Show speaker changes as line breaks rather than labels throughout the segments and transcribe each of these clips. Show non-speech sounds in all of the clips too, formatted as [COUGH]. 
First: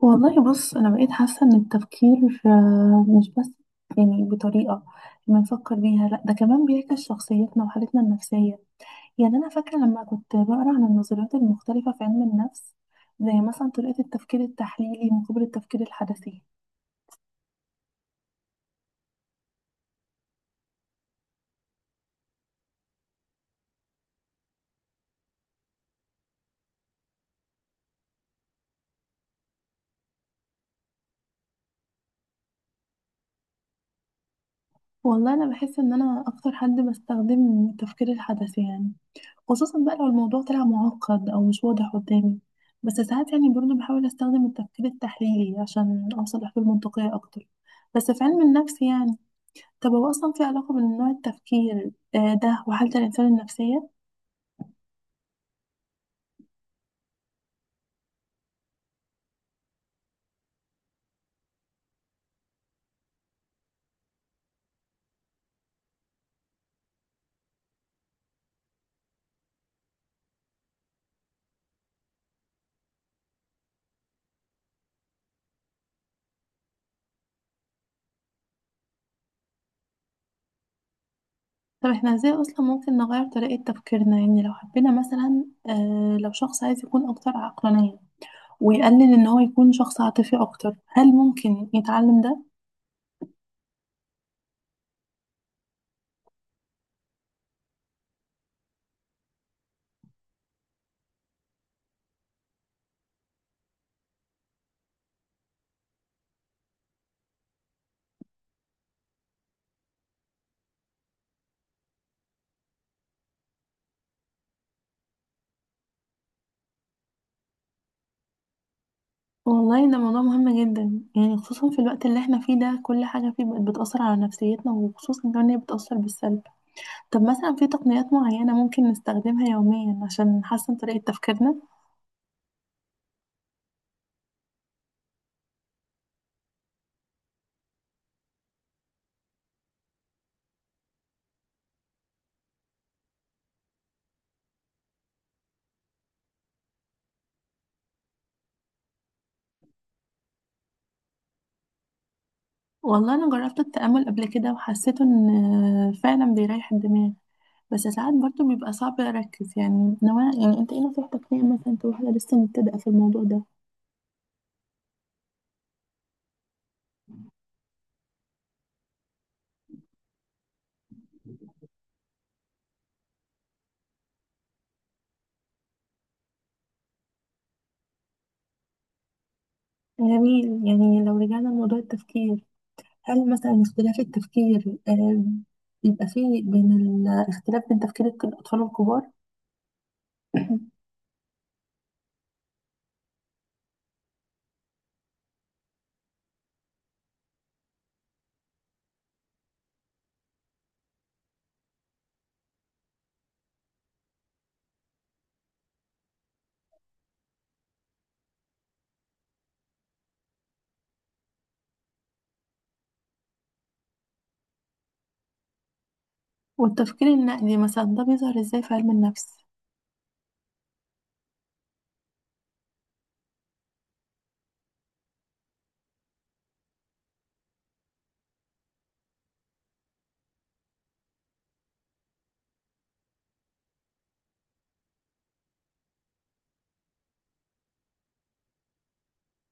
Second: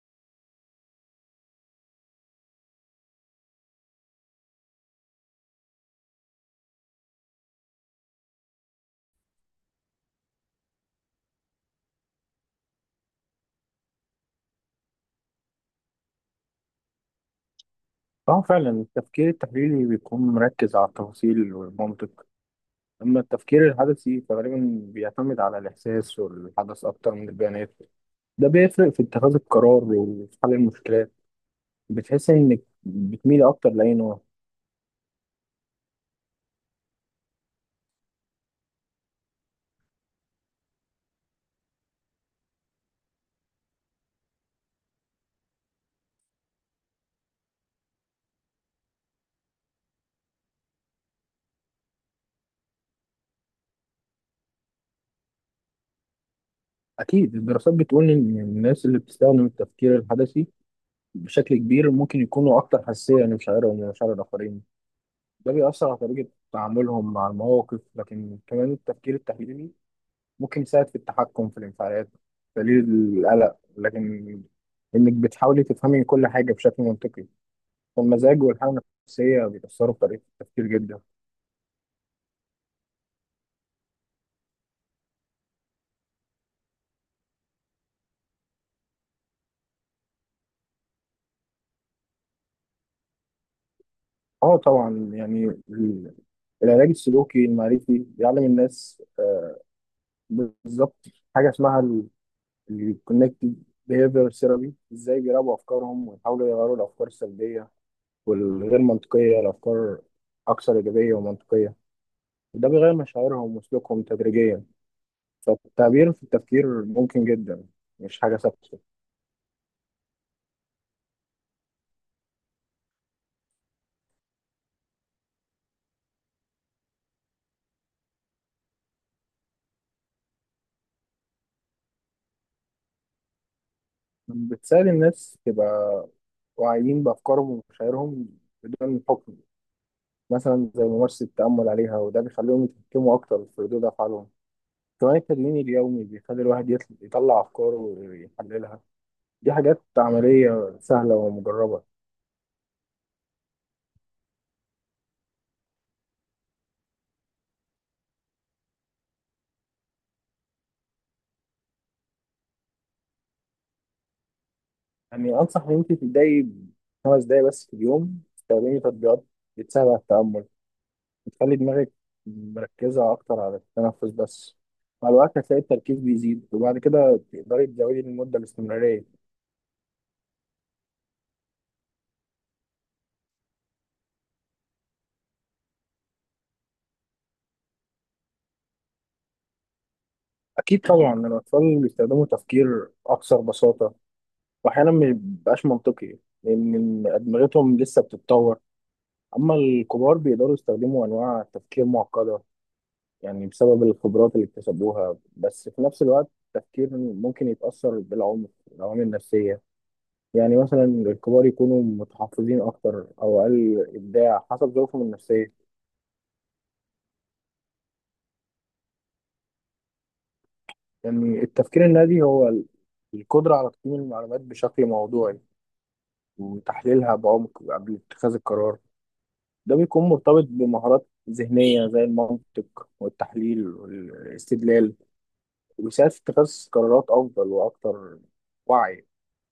والله بص، أنا بقيت حاسة إن التفكير مش بس يعني بطريقة بنفكر بيها، لأ ده كمان بيعكس شخصيتنا وحالتنا النفسية. يعني أنا فاكرة لما كنت بقرأ عن النظريات المختلفة في علم النفس، زي مثلا طريقة التفكير التحليلي مقابل التفكير الحدسي.
اه، فعلا التفكير التحليلي بيكون مركز على التفاصيل والمنطق. اما التفكير الحدثي فغالبا بيعتمد على الاحساس والحدث اكتر من البيانات. ده بيفرق في اتخاذ القرار وفي حل المشكلات. بتحس انك بتميل اكتر لاي نوع؟
والله انا بحس ان انا اكتر حد بستخدم التفكير الحدسي، يعني خصوصا بقى لو الموضوع طلع معقد او مش واضح قدامي. بس ساعات يعني برضه بحاول استخدم التفكير التحليلي عشان اوصل لحلول منطقية اكتر. بس في علم النفس يعني، طب هو اصلا في علاقة بين نوع التفكير ده وحالة الانسان النفسية؟
اكيد الدراسات بتقول ان الناس اللي بتستخدم التفكير الحدثي بشكل كبير ممكن يكونوا اكتر حساسيه لمشاعرهم ومشاعر الاخرين. ده بيأثر على طريقه تعاملهم مع المواقف، لكن كمان التفكير التحليلي ممكن يساعد في التحكم في الانفعالات، تقليل القلق، لكن انك بتحاولي تفهمي كل حاجه بشكل منطقي. فالمزاج والحاله النفسيه بيأثروا في طريقه التفكير جدا.
طب احنا ازاي اصلا ممكن نغير طريقة تفكيرنا، يعني لو حبينا مثلا لو شخص عايز يكون اكتر عقلانية ويقلل ان هو يكون شخص عاطفي اكتر، هل ممكن يتعلم ده؟
اه طبعا، يعني ال- العلاج السلوكي المعرفي بيعلم الناس، بالظبط، حاجه اسمها الكونكتد بيهيفير ثيرابي، ازاي بيراقبوا افكارهم ويحاولوا يغيروا الافكار السلبيه والغير منطقيه لافكار اكثر ايجابيه ومنطقيه. وده بيغير مشاعرهم وسلوكهم تدريجيا. فالتعبير في التفكير ممكن جدا، مش حاجة ثابتة.
والله ده موضوع مهم جدا، يعني خصوصا في الوقت اللي احنا فيه ده كل حاجة فيه بقت بتأثر على نفسيتنا، وخصوصا كمان هي بتأثر بالسلب. طب مثلا في تقنيات معينة ممكن نستخدمها يوميا عشان نحسن طريقة تفكيرنا؟
بتساعد الناس تبقى واعيين بأفكارهم ومشاعرهم بدون حكم، مثلا زي ممارسة التأمل عليها، وده بيخليهم يتحكموا أكتر في ردود أفعالهم. كمان التدوين اليومي بيخلي الواحد يطلع أفكاره ويحللها. دي حاجات عملية سهلة ومجربة.
والله أنا جربت التأمل قبل كده وحسيت إن فعلا بيريح الدماغ، بس ساعات برضه بيبقى صعب أركز، يعني نوع يعني أنت إيه نصيحتك ليا مثلا كواحدة لسه مبتدئة في الموضوع ده؟
يعني أنصح إن أنت تبدأي 5 دقايق بس في اليوم، تستخدمي تطبيقات بتساعد على التأمل، بتخلي دماغك مركزة أكتر على التنفس بس. مع الوقت هتلاقي التركيز بيزيد، وبعد كده تقدري تزودي من المدة الاستمرارية.
جميل. يعني لو رجعنا لموضوع التفكير، هل مثلا اختلاف التفكير بيبقى فيه بين الاختلاف بين تفكير الأطفال والكبار؟ [CLEARS THROAT]
أكيد طبعا، أكيد الأطفال بيستخدموا تفكير أكثر بساطة، وأحيانا ما بيبقاش منطقي، لأن أدمغتهم لسه بتتطور. أما الكبار بيقدروا يستخدموا أنواع تفكير معقدة، يعني بسبب الخبرات اللي اكتسبوها. بس في نفس الوقت التفكير ممكن يتأثر بالعمر، العوامل النفسية، يعني مثلا الكبار يكونوا متحفظين أكتر أو أقل إبداع حسب ظروفهم النفسية.
والتفكير النقدي مثلا ده بيظهر ازاي في علم النفس؟
يعني التفكير النادي هو القدرة على تقييم المعلومات بشكل موضوعي وتحليلها بعمق قبل اتخاذ القرار. ده بيكون مرتبط بمهارات ذهنية زي المنطق والتحليل والاستدلال، وبيساعد في اتخاذ قرارات أفضل وأكثر وعي.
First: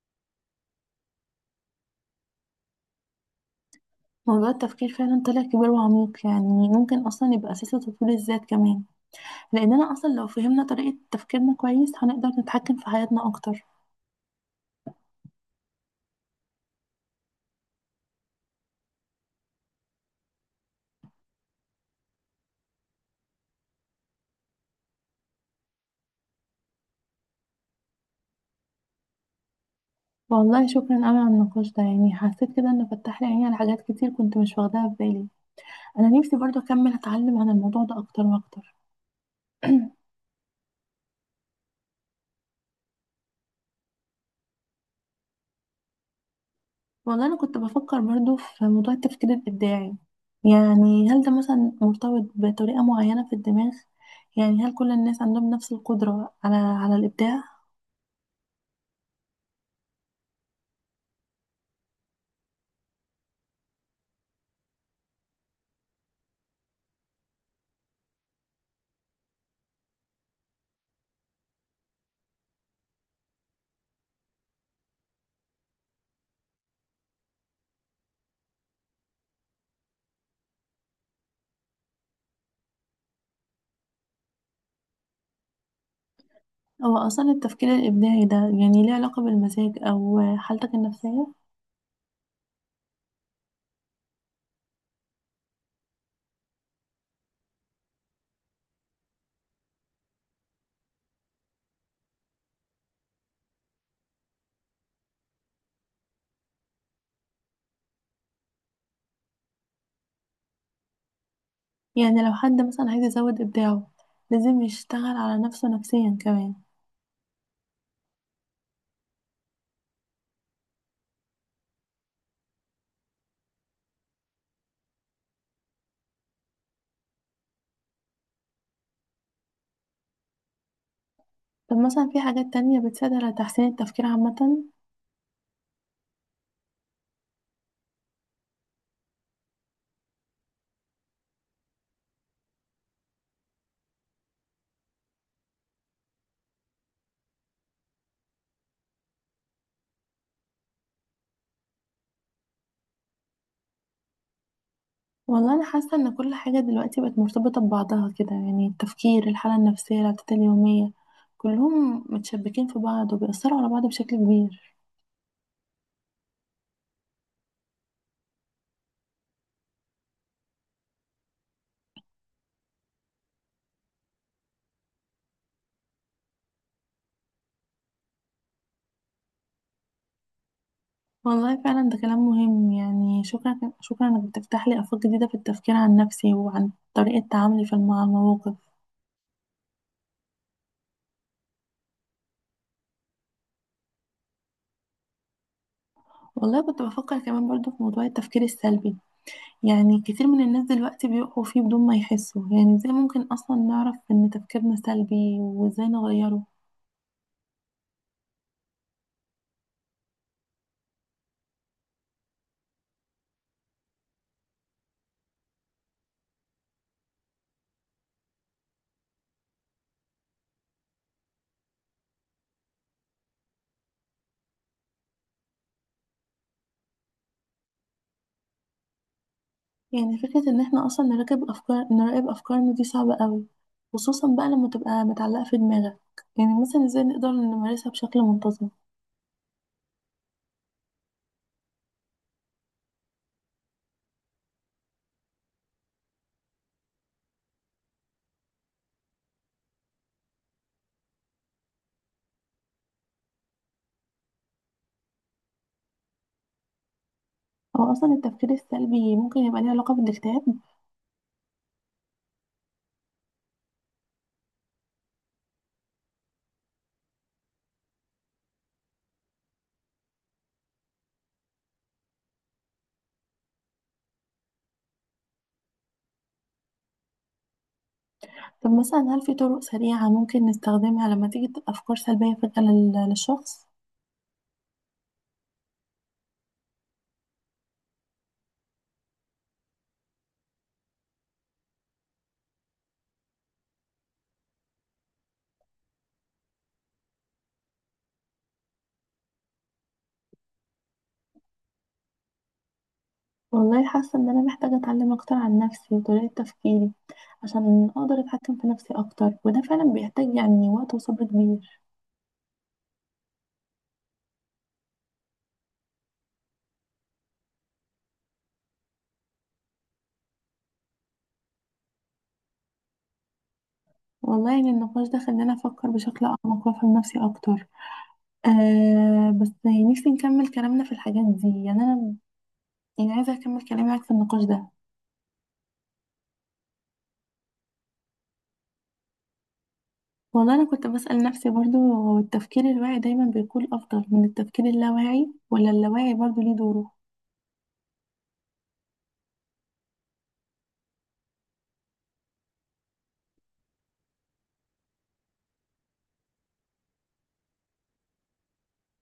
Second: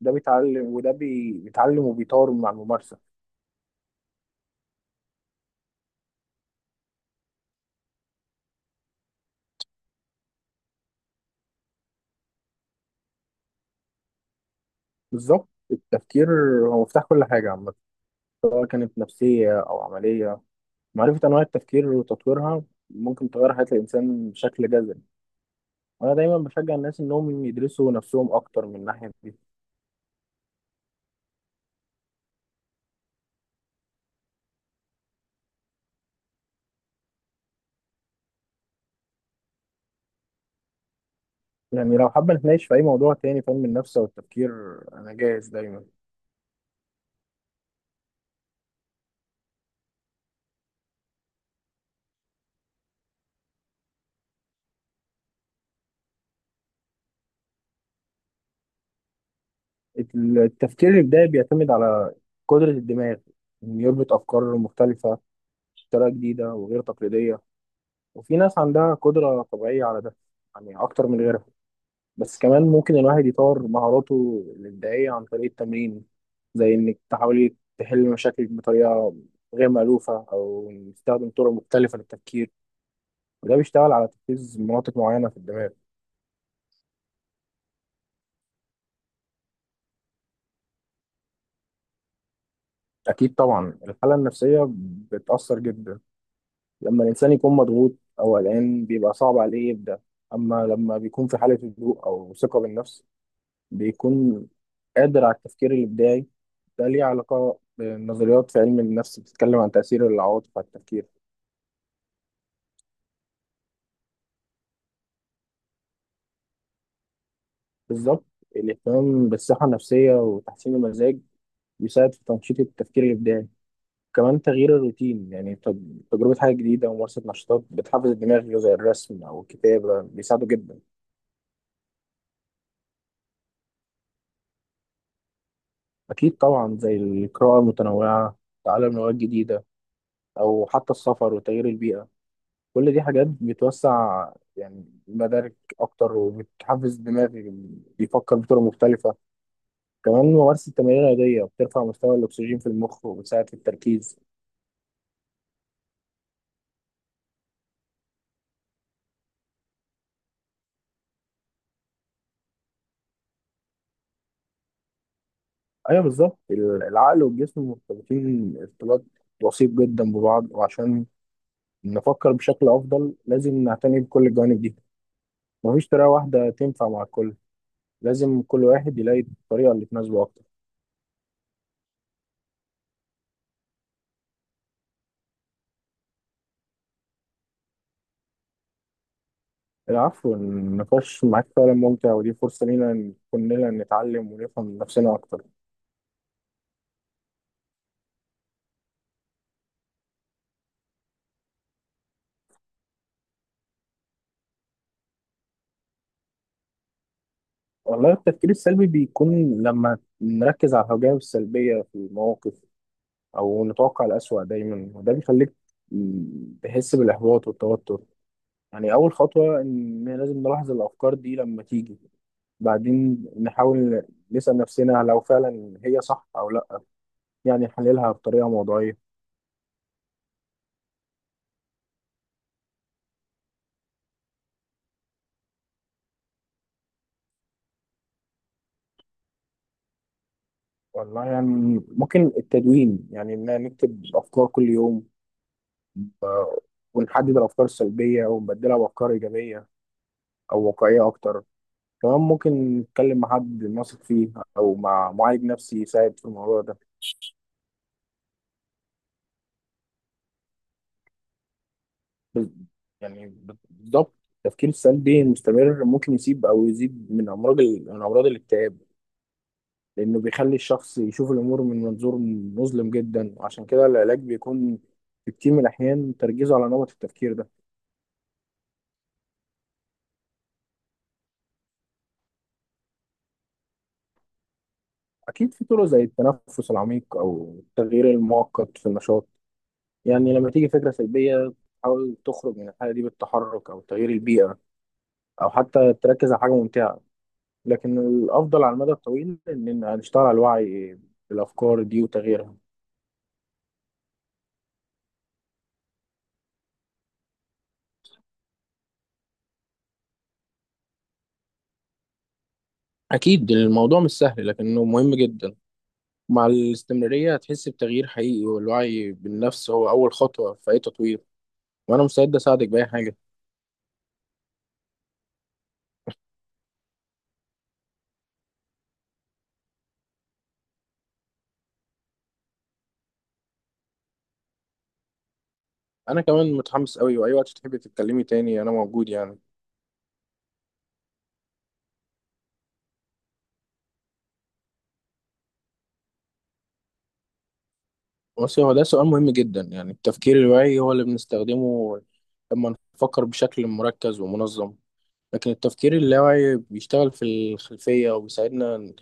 ده بيتعلم، بيتعلم وبيطور مع الممارسة.
موضوع التفكير فعلا طلع كبير وعميق، يعني ممكن اصلا يبقى اساس لتطوير الذات كمان، لاننا اصلا لو فهمنا طريقة تفكيرنا كويس هنقدر نتحكم في حياتنا اكتر.
بالظبط، التفكير هو مفتاح كل حاجة عامة، سواء كانت نفسية أو عملية. معرفة أنواع التفكير وتطويرها ممكن تغير حياة الإنسان بشكل جذري. وأنا دايما بشجع الناس إنهم يدرسوا نفسهم أكتر من الناحية دي.
والله شكرا قوي على النقاش ده، يعني حسيت كده ان فتح لي عيني على حاجات كتير كنت مش واخداها في بالي. انا نفسي برضه اكمل اتعلم عن الموضوع ده اكتر واكتر. [CLEARS THROAT]
يعني لو حابة نتناقش في أي موضوع تاني، فهم النفس أو التفكير، أنا جاهز دايما.
والله أنا كنت بفكر برضو في موضوع التفكير الإبداعي. يعني هل ده مثلا مرتبط بطريقة معينة في الدماغ؟ يعني هل كل الناس عندهم نفس القدرة على الإبداع؟
التفكير الإبداعي بيعتمد على قدرة الدماغ إنه يربط أفكار مختلفة بطريقة جديدة وغير تقليدية. وفي ناس عندها قدرة طبيعية على ده، يعني أكتر من غيرها. بس كمان ممكن الواحد يطور مهاراته الإبداعية عن طريق التمرين، زي إنك تحاولي تحلي مشاكلك بطريقة غير مألوفة، أو نستخدم طرق مختلفة للتفكير. وده بيشتغل على تركيز مناطق معينة في الدماغ.
أو أصلا التفكير الإبداعي ده يعني ليه علاقة بالمزاج أو حالتك النفسية؟
أكيد طبعا، الحالة النفسية بتأثر جدا. لما الإنسان يكون مضغوط أو قلقان بيبقى صعب عليه يبدأ. أما لما بيكون في حالة هدوء أو ثقة بالنفس بيكون قادر على التفكير الإبداعي. ده ليه علاقة بنظريات في علم النفس بتتكلم عن تأثير العواطف على التفكير.
يعني لو حد مثلا عايز يزود إبداعه، لازم يشتغل على نفسه نفسيا كمان؟
بالظبط، الاهتمام بالصحة النفسية وتحسين المزاج بيساعد في تنشيط التفكير الإبداعي. كمان تغيير الروتين، يعني تجربة حاجة جديدة وممارسة نشاطات بتحفز الدماغ زي الرسم أو الكتابة، بيساعده جدا.
طب مثلا في حاجات تانية بتساعد على تحسين التفكير عامة؟
أكيد طبعا، زي القراءة المتنوعة، تعلم لغات جديدة، أو حتى السفر وتغيير البيئة، كل دي حاجات بتوسع يعني مدارك أكتر، وبتحفز الدماغ بيفكر بطرق مختلفة. كمان ممارسة تمارين رياضية بترفع مستوى الأكسجين في المخ وبتساعد في التركيز.
والله انا حاسه ان كل حاجه دلوقتي بقت مرتبطه ببعضها كده، يعني التفكير، الحاله النفسيه، العادات اليوميه، كلهم متشبكين في بعض وبيأثروا على بعض بشكل كبير.
ايوه بالظبط، العقل والجسم مرتبطين ارتباط وثيق جدا ببعض، وعشان نفكر بشكل افضل لازم نعتني بكل الجوانب دي. مفيش طريقه واحده تنفع مع الكل، لازم كل واحد يلاقي الطريقه اللي تناسبه اكتر.
والله فعلا ده كلام مهم، يعني شكرا شكرا انك بتفتح لي افاق جديده في التفكير عن نفسي وعن طريقه تعاملي في مع المواقف.
العفو، النقاش معاك فعلا ممتع، ودي فرصه لينا إن كلنا نتعلم ونفهم نفسنا اكتر.
والله كنت بفكر كمان برضو في موضوع التفكير السلبي. يعني كتير من الناس دلوقتي بيقعوا فيه بدون ما يحسوا، يعني ازاي ممكن اصلا نعرف ان تفكيرنا سلبي وازاي نغيره؟
والله التفكير السلبي بيكون لما نركز على الجوانب السلبيه في المواقف، او نتوقع الأسوأ دايما، وده بيخليك تحس بالاحباط والتوتر. يعني أول خطوة إن لازم نلاحظ الأفكار دي لما تيجي، بعدين نحاول نسأل نفسنا لو فعلا هي صح أو لأ، يعني نحللها بطريقة موضوعية.
يعني فكرة ان احنا اصلا نراقب افكارنا دي صعبة قوي، خصوصا بقى لما تبقى متعلقة في دماغك. يعني مثلا ازاي نقدر نمارسها بشكل منتظم؟
والله يعني ممكن التدوين، يعني إن نكتب أفكار كل يوم، آه، ونحدد الأفكار السلبية ونبدلها بأفكار إيجابية أو واقعية أكتر. كمان ممكن نتكلم مع حد نثق فيه، أو مع معالج نفسي يساعد في الموضوع ده.
هو اصلا التفكير السلبي ممكن يبقى ليه علاقة بالاكتئاب؟
بز- يعني بالظبط، التفكير السلبي المستمر ممكن يسيب او يزيد من امراض من امراض الاكتئاب، لانه بيخلي الشخص يشوف الامور من منظور مظلم جدا. وعشان كده العلاج بيكون في كتير من الاحيان تركيزه على نمط التفكير ده.
طب مثلا هل في طرق سريعة ممكن نستخدمها لما تيجي افكار سلبية فجأة للشخص؟
اكيد في طرق زي التنفس العميق او التغيير المؤقت في النشاط. يعني لما تيجي فكره سلبيه تحاول تخرج من الحاله دي بالتحرك او تغيير البيئه، او حتى تركز على حاجه ممتعه. لكن الأفضل على المدى الطويل إن نشتغل على الوعي بالأفكار دي وتغييرها.
والله حاسة ان انا محتاجة اتعلم اكتر عن نفسي وطريقة تفكيري، عشان اقدر اتحكم في نفسي اكتر، وده فعلا بيحتاج يعني وقت وصبر كبير.
أكيد الموضوع مش سهل لكنه مهم جدا. مع الاستمرارية هتحس بتغيير حقيقي، والوعي بالنفس هو أول خطوة في أي تطوير. وأنا مستعد أساعدك بأي حاجة.
والله يعني النقاش ده خلاني افكر بشكل اعمق وافهم نفسي اكتر. آه، بس يعني نفسي نكمل كلامنا في الحاجات دي، يعني انا يعني عايزه اكمل كلامي معاك في النقاش ده.
أنا كمان متحمس أوي، وأي وقت تحبي تتكلمي تاني أنا موجود يعني.
والله انا كنت بسأل نفسي برضو، هو التفكير الواعي دايما بيكون افضل من التفكير اللاواعي، ولا اللاواعي برضو ليه دوره؟
بس هو ده سؤال مهم جدا. يعني التفكير الواعي هو اللي بنستخدمه لما نفكر بشكل مركز ومنظم، لكن التفكير اللاواعي بيشتغل في الخلفية وبيساعدنا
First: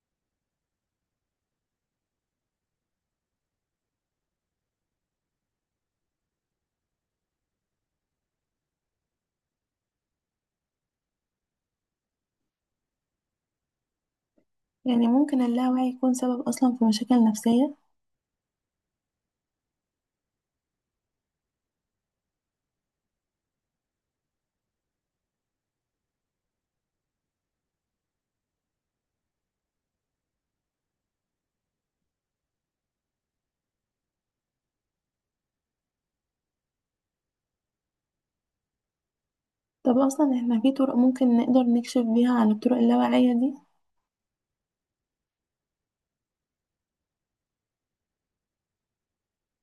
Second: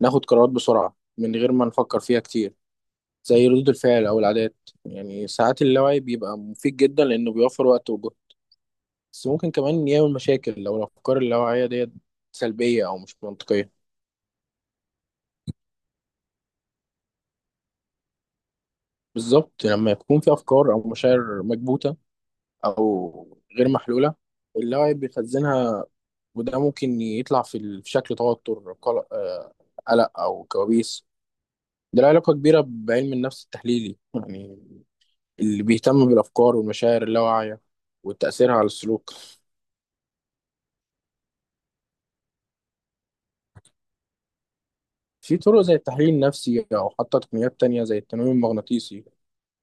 ناخد قرارات بسرعة من غير ما نفكر فيها كتير، زي ردود الفعل أو العادات. يعني ساعات اللاوعي بيبقى مفيد جدا لأنه بيوفر وقت وجهد، بس ممكن كمان يعمل مشاكل لو الأفكار اللاواعية ديت سلبية أو مش منطقية.
يعني ممكن اللاواعي يكون سبب اصلا في مشاكل نفسية؟
بالظبط، لما يكون في أفكار أو مشاعر مكبوتة أو غير محلولة، اللاوعي بيخزنها، وده ممكن يطلع في في شكل توتر، قلق، قلق أو كوابيس. ده له علاقة كبيرة بعلم النفس التحليلي، يعني اللي بيهتم بالأفكار والمشاعر اللاواعية وتأثيرها على السلوك.
طب اصلا احنا في طرق ممكن نقدر نكشف بيها عن الطرق اللاواعية دي؟
في طرق زي التحليل النفسي، أو حتى تقنيات تانية زي التنويم المغناطيسي،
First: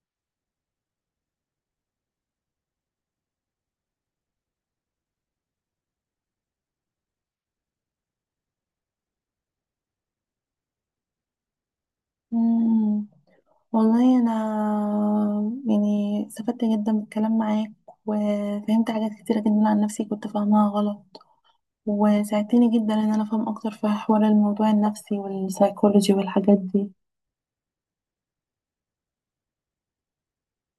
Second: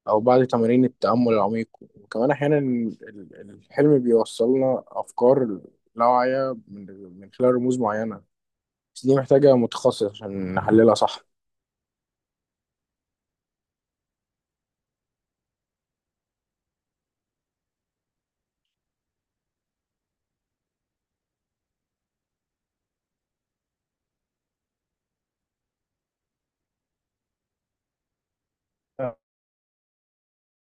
أو بعض تمارين التأمل العميق. وكمان أحيانا الحلم بيوصلنا أفكار لاواعية من خلال رموز معينة. بس دي محتاجة متخصص عشان نحللها صح.
مم. والله انا يعني استفدت جدا بالكلام معاك، وفهمت حاجات كتيرة جدا عن نفسي كنت فاهمها غلط، وساعدتني جدا ان انا افهم اكتر في حوار الموضوع النفسي والسايكولوجي والحاجات دي.